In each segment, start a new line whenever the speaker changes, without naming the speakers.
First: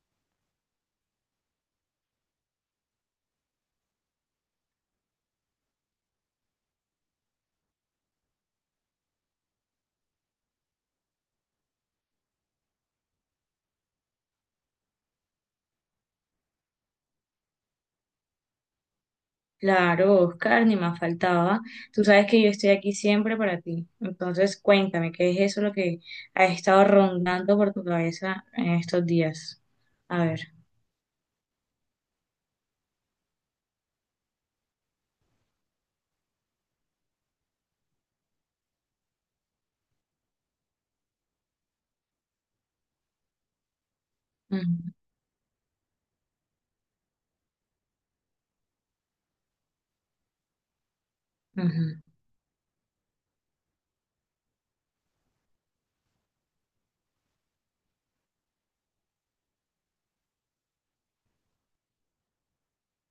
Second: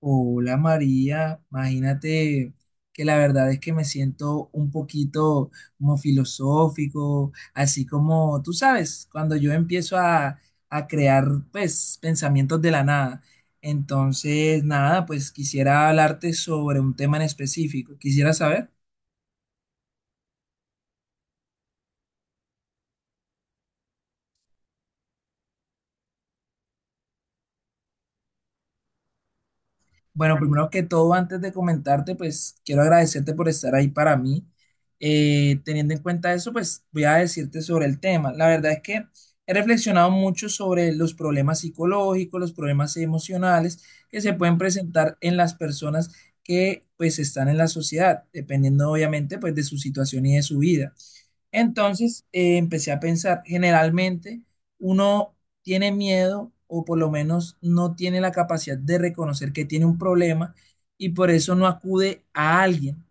Hola María, imagínate que la verdad es que me siento un poquito como filosófico, así como tú sabes, cuando yo empiezo a crear pues pensamientos de la nada. Entonces, nada, pues quisiera hablarte sobre un tema en específico. Quisiera saber.
Claro, Oscar, ni más faltaba. Tú sabes que yo estoy aquí siempre para ti. Entonces, cuéntame, ¿qué es eso lo que ha estado rondando por tu cabeza en estos días? A
Bueno,
ver.
primero que todo, antes de comentarte, pues quiero agradecerte por estar ahí para mí. Teniendo en cuenta eso, pues voy a decirte sobre el tema. La verdad es que he reflexionado mucho sobre los problemas psicológicos, los problemas emocionales que se pueden
Ujú,
presentar en las personas que pues están en la sociedad, dependiendo obviamente pues de su situación y de su vida.
ujú,
Entonces, empecé a pensar, generalmente uno tiene miedo o por lo menos no tiene la capacidad de reconocer que tiene un problema y por eso no acude a alguien.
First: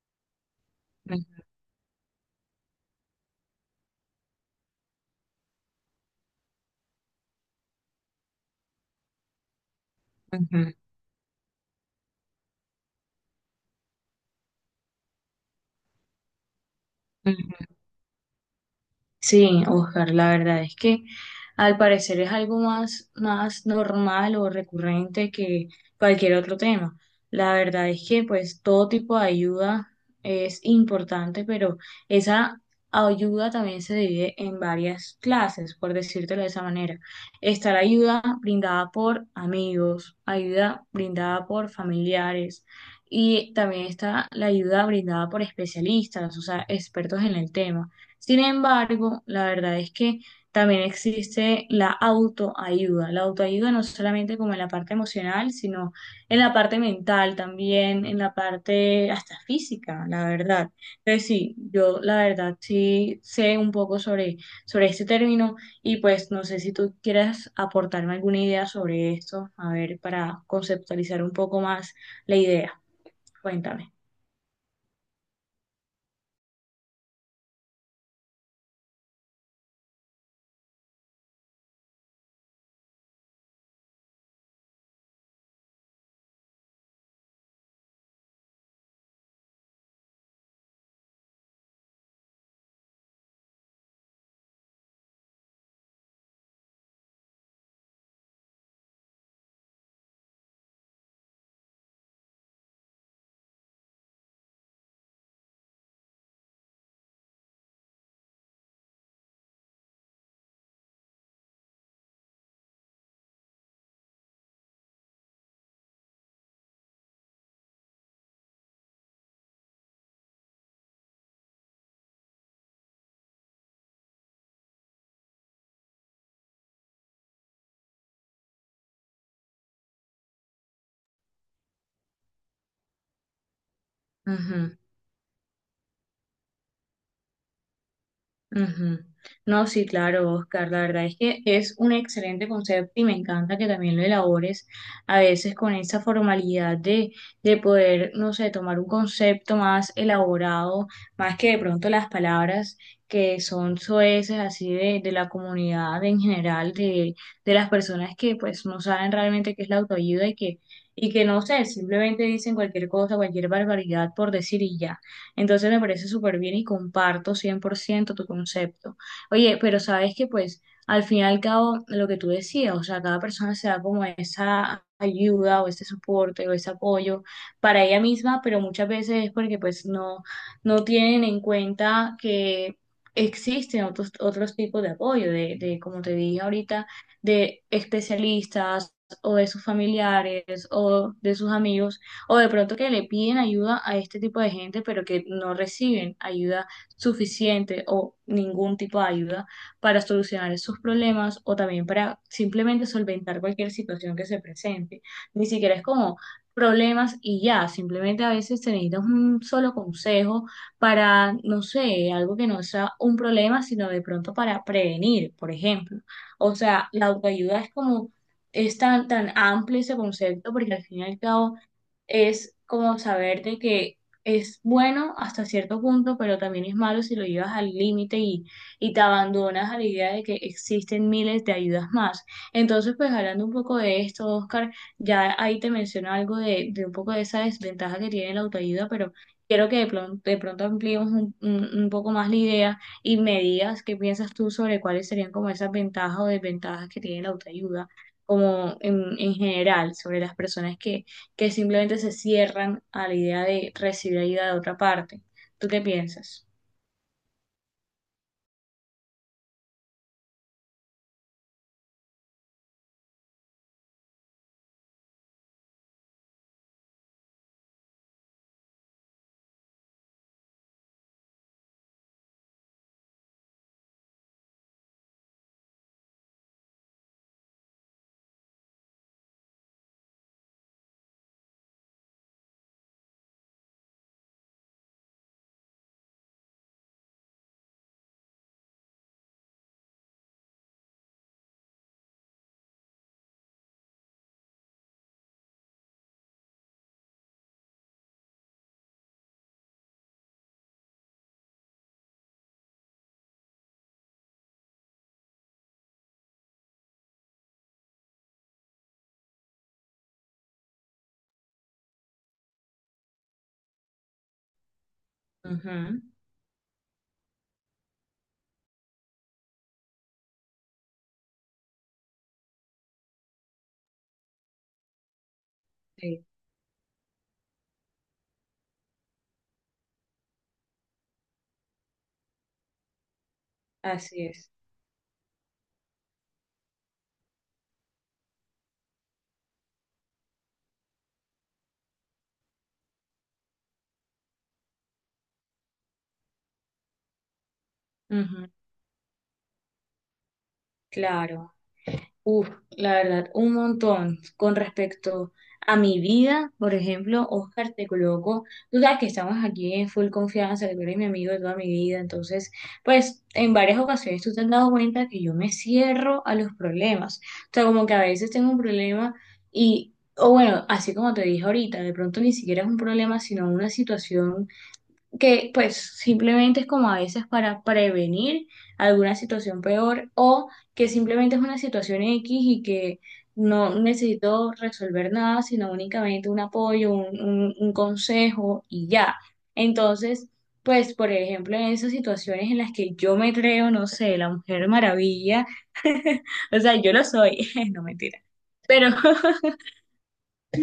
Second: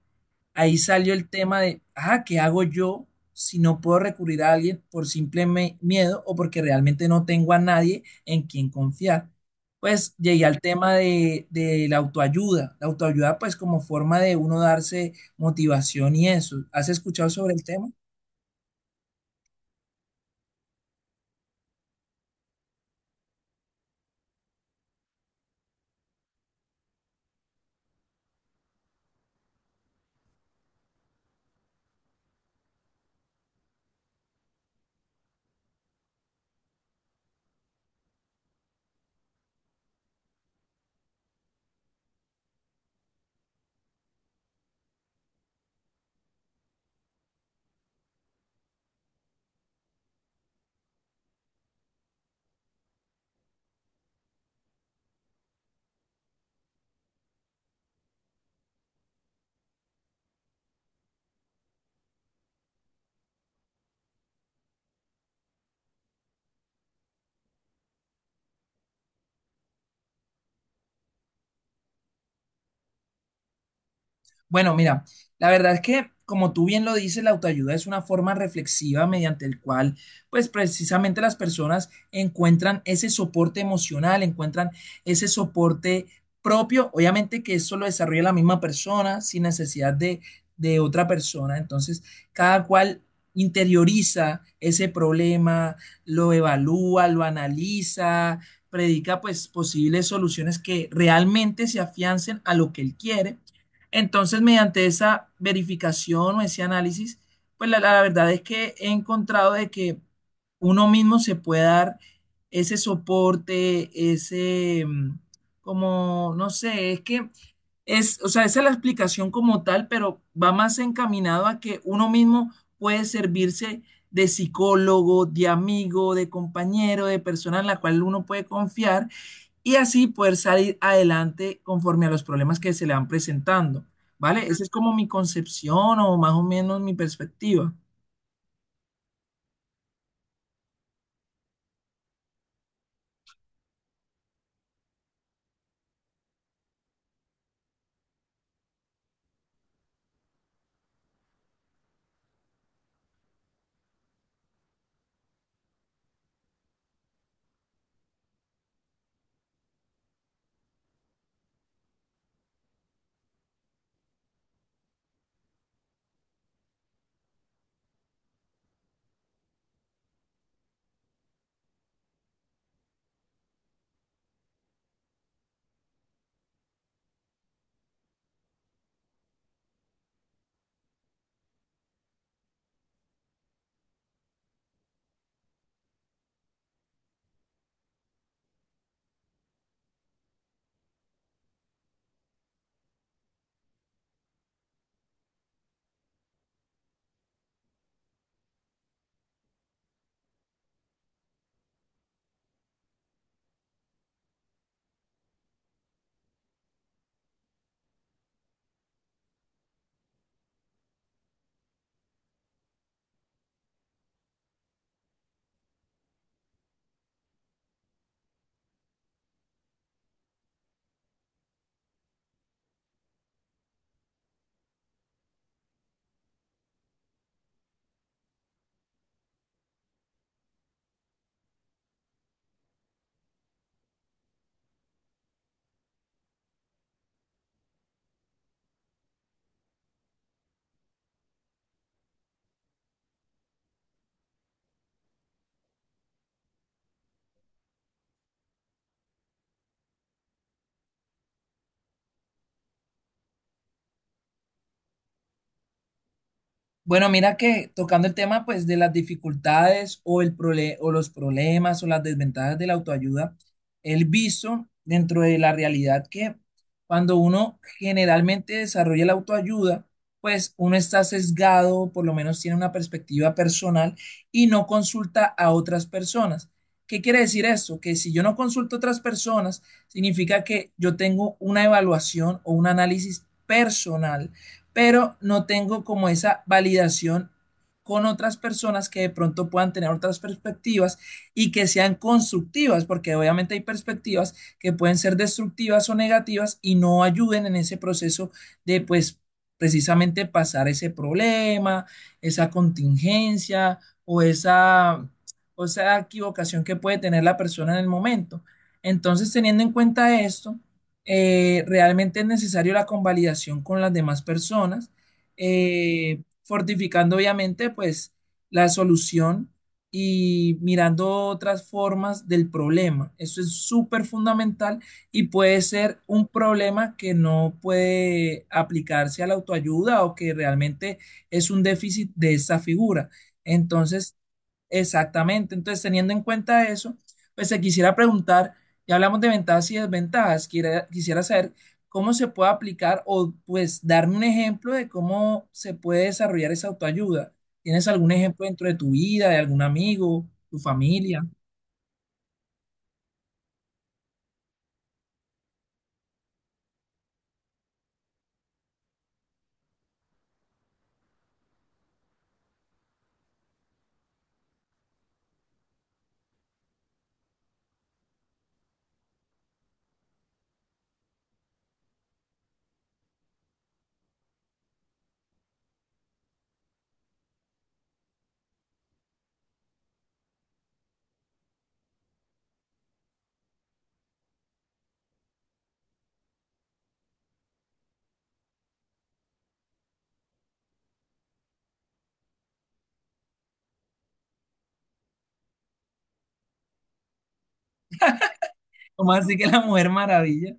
Ahí salió
ujú,
el tema de, ah, ¿qué hago yo si no puedo recurrir a alguien por simple miedo o porque realmente no tengo a nadie en quien confiar? Pues llegué al
ujú,
tema de la autoayuda. La autoayuda pues como forma de uno darse motivación y eso. ¿Has escuchado sobre el
ujú.
tema?
Sí, Oscar, la verdad es que al parecer es algo más normal o recurrente que cualquier otro tema. La verdad es que pues todo tipo de ayuda es importante, pero esa ayuda también se divide en varias clases, por decírtelo de esa manera. Está la ayuda brindada por amigos, ayuda brindada por familiares y también está la ayuda brindada por especialistas, o sea, expertos en el tema. Sin embargo, la verdad es que también existe la autoayuda. La autoayuda no solamente como en la parte emocional, sino en la parte mental también, en la parte hasta física, la verdad. Entonces sí, yo la verdad sí sé un poco sobre este término y pues no sé si tú quieras aportarme alguna idea sobre esto, a ver, para conceptualizar un poco más la idea. Cuéntame.
Bueno, mira, la verdad es que, como tú bien lo dices, la autoayuda es una forma reflexiva mediante el cual, pues precisamente las personas encuentran ese soporte emocional, encuentran ese soporte propio, obviamente que eso lo desarrolla la misma persona sin necesidad de otra persona, entonces cada cual interioriza ese problema, lo evalúa, lo analiza, predica pues posibles soluciones que realmente se afiancen a lo que él quiere. Entonces, mediante esa verificación o ese análisis, pues la verdad es que he encontrado de que uno mismo se puede dar ese soporte, no sé, es que o sea, esa es la explicación como tal, pero va más encaminado a que uno mismo puede servirse de psicólogo, de amigo, de compañero, de persona en la cual uno puede confiar y así poder salir adelante conforme a los problemas que se le van presentando, ¿vale? Esa es como mi concepción o más o menos mi perspectiva.
Ujú. No, sí, claro, Oscar, la verdad es que es un excelente concepto y me encanta que también lo elabores a veces con esa formalidad de poder, no sé, tomar un concepto más elaborado, más que de pronto las palabras que son soeces así de la comunidad en general, de las personas que pues no saben realmente qué es la autoayuda y que no sé, simplemente dicen cualquier cosa, cualquier barbaridad por decir y ya. Entonces me parece súper bien y comparto 100% tu concepto. Oye, pero sabes que pues al fin y al cabo lo que tú decías, o sea, cada persona se da como esa ayuda o ese soporte o ese apoyo para ella misma, pero muchas veces es porque pues no, no tienen en cuenta que existen otros tipos de apoyo, de como te dije ahorita, de especialistas o de sus familiares o de sus amigos o de pronto que le piden ayuda a este tipo de gente, pero que no reciben ayuda suficiente o ningún tipo de ayuda para solucionar sus problemas o también para simplemente solventar cualquier situación que se presente. Ni siquiera es como problemas y ya, simplemente a veces se necesita un solo consejo para, no sé, algo que no sea un problema, sino de pronto para prevenir, por ejemplo. O sea, la autoayuda es como, es tan, tan amplio ese concepto porque al fin y al cabo es como saber de que es bueno hasta cierto punto, pero también es malo si lo llevas al límite y te abandonas a la idea de que existen miles de ayudas más. Entonces, pues hablando un poco de esto, Oscar, ya ahí te menciono algo de un poco de esa desventaja que tiene la autoayuda, pero quiero que de pronto ampliemos un poco más la idea y me digas qué piensas tú sobre cuáles serían como esas ventajas o desventajas que tiene la autoayuda, como en general, sobre las personas que simplemente se cierran a la idea de recibir ayuda de otra parte. ¿Tú qué piensas?
Bueno, mira que tocando el tema pues de las dificultades o el o los problemas o las desventajas de la autoayuda, el visto dentro de la realidad que cuando uno generalmente desarrolla la autoayuda, pues uno está sesgado, por lo menos tiene una perspectiva personal y no consulta a otras personas. ¿Qué quiere decir esto? Que si yo no consulto a otras personas, significa que yo tengo una evaluación o un análisis personal pero no tengo como esa validación con otras personas que de pronto puedan tener otras perspectivas y que sean constructivas, porque obviamente hay perspectivas que pueden ser destructivas o negativas y no ayuden en ese proceso de pues precisamente pasar ese problema, esa contingencia o esa, o esa equivocación que puede tener la persona en el momento. Entonces, teniendo en cuenta esto, realmente es necesario la convalidación con las demás personas,
Ujú,
fortificando obviamente pues la solución y mirando otras formas del problema. Eso es súper fundamental y puede ser
sí,
un problema que no puede aplicarse a la autoayuda o que realmente es un déficit de esa figura. Entonces,
así es.
exactamente, entonces teniendo en cuenta eso, pues se quisiera preguntar. Ya hablamos de ventajas y desventajas. Quisiera saber cómo se puede aplicar o pues darme un ejemplo de cómo se puede desarrollar esa autoayuda. ¿Tienes algún
Ujú,
ejemplo dentro de tu vida, de algún amigo, tu familia?
claro. Uf, la verdad, un montón con respecto a mi vida, por ejemplo, Oscar, te coloco, tú sabes que estamos aquí en full confianza, que tú eres mi amigo de toda mi vida, entonces, pues, en varias ocasiones tú te has dado cuenta que yo me cierro a los problemas, o sea, como que a veces tengo un problema y, o bueno, así como te dije ahorita, de pronto ni siquiera es un problema, sino una situación que pues simplemente es como a veces para prevenir alguna situación peor o que simplemente es una situación X y que no necesito resolver nada, sino únicamente un apoyo, un consejo y ya. Entonces, pues por ejemplo, en esas situaciones en las que yo me creo, no sé, la Mujer Maravilla, o sea, yo lo soy, no mentira, pero...
¿Cómo así que la Mujer Maravilla?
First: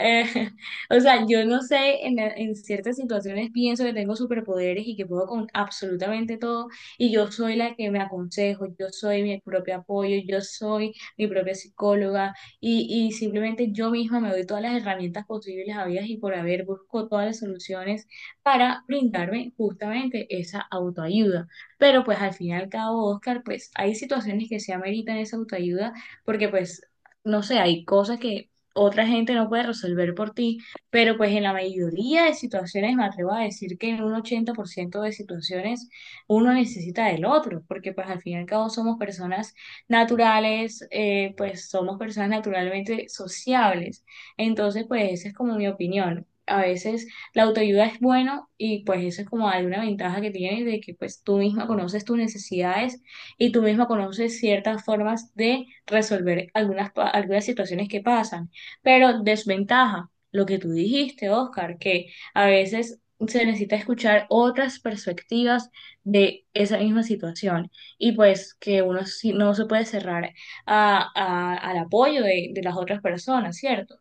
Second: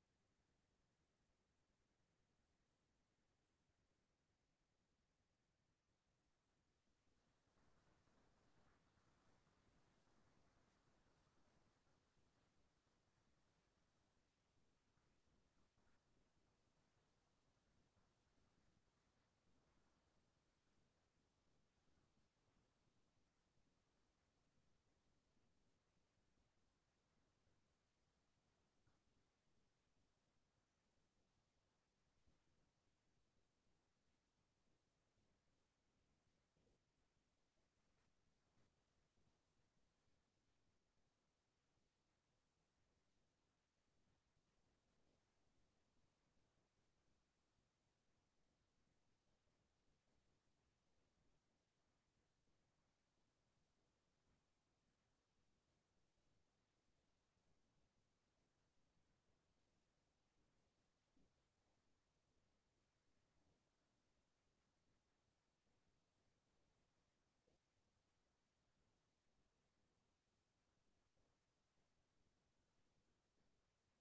Eh, o sea, yo no sé, en ciertas situaciones pienso que tengo superpoderes y que puedo con absolutamente todo, y yo soy la que me aconsejo, yo soy mi propio apoyo, yo soy mi propia psicóloga, y simplemente yo misma me doy todas las herramientas posibles, habidas y por haber, busco todas las soluciones para brindarme justamente esa autoayuda. Pero pues al fin y al cabo, Oscar, pues hay situaciones que se ameritan esa autoayuda, porque pues no sé, hay cosas que otra gente no puede resolver por ti, pero pues en la mayoría de situaciones me atrevo a decir que en un 80% de situaciones uno necesita del otro, porque pues al fin y al cabo somos personas naturales, pues somos personas naturalmente sociables. Entonces pues esa es como mi opinión. A veces la autoayuda es bueno y pues eso es como alguna ventaja que tienes de que pues tú misma conoces tus necesidades y tú misma conoces ciertas formas de resolver algunas, algunas situaciones que pasan. Pero desventaja, lo que tú dijiste, Oscar, que a veces se necesita escuchar otras perspectivas de esa misma situación y pues que uno no se puede cerrar al apoyo de las otras personas, ¿cierto?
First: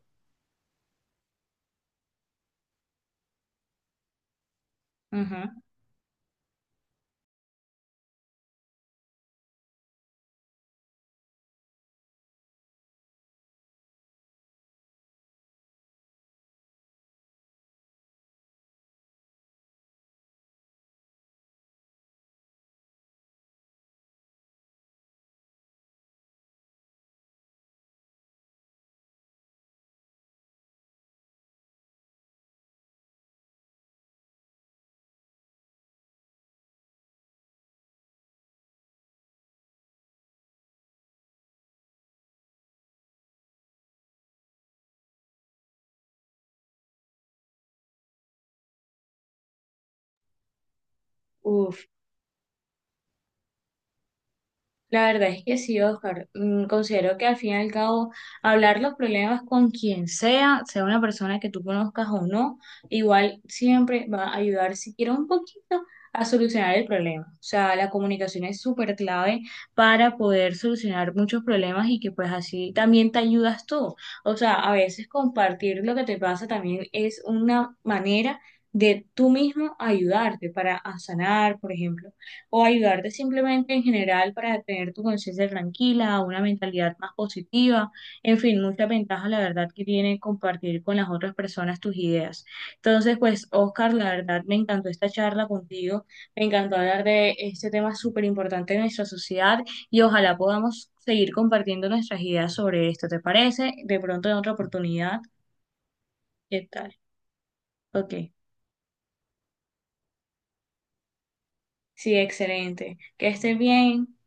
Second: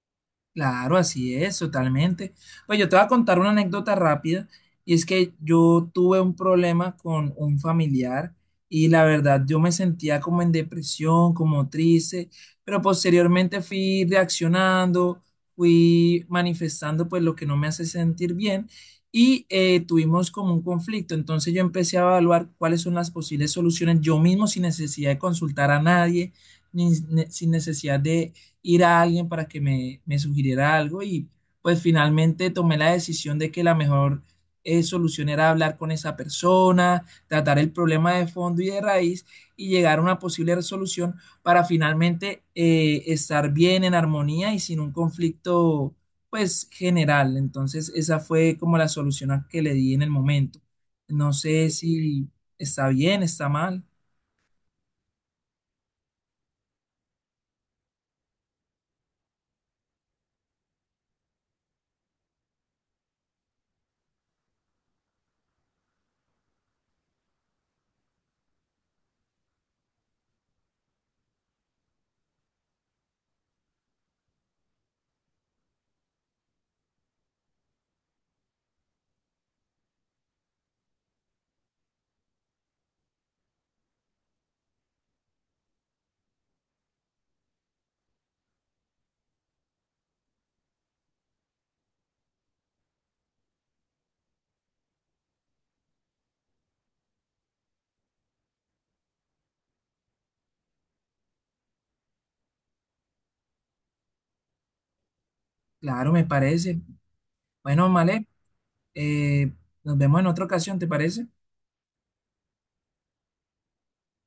Claro, así es, totalmente. Pues yo te voy a contar una anécdota rápida y es que
Ujú.
yo tuve un problema con un familiar y la verdad yo me sentía como en depresión, como triste, pero posteriormente fui reaccionando, fui manifestando pues lo que no me hace sentir bien y tuvimos como un conflicto. Entonces yo empecé a evaluar cuáles son las posibles soluciones yo mismo sin necesidad de consultar a nadie, ni- sin necesidad de ir a alguien para que me sugiriera algo y pues finalmente tomé la decisión de que la mejor solución era hablar con esa persona, tratar el problema de fondo y de raíz y llegar a una posible resolución para finalmente estar bien en armonía y sin un conflicto pues general. Entonces esa fue como la solución a que le di en el momento. No sé
Uf.
si está bien, está mal.
La verdad es que sí, Oscar. Considero que al fin y al cabo hablar los problemas con quien sea, sea una persona que tú conozcas o no, igual siempre va a ayudar siquiera un poquito a solucionar el problema. O sea, la comunicación es súper clave para poder solucionar muchos problemas y que pues así también te ayudas tú. O sea, a veces compartir lo que te pasa también es una manera de tú mismo ayudarte para a sanar, por ejemplo o ayudarte simplemente en general para tener tu conciencia tranquila, una mentalidad más positiva, en fin, muchas ventajas la verdad que tiene compartir con las otras personas tus ideas. Entonces, pues, Oscar, la verdad me encantó esta charla contigo, me encantó hablar de este tema súper importante de nuestra sociedad y ojalá podamos seguir compartiendo nuestras ideas sobre esto, ¿te parece? De pronto en otra oportunidad,
Claro, me
¿qué
parece.
tal?
Bueno,
Ok,
Malek, Eh, nos vemos en otra ocasión, ¿te parece?
sí, excelente. Que estés bien.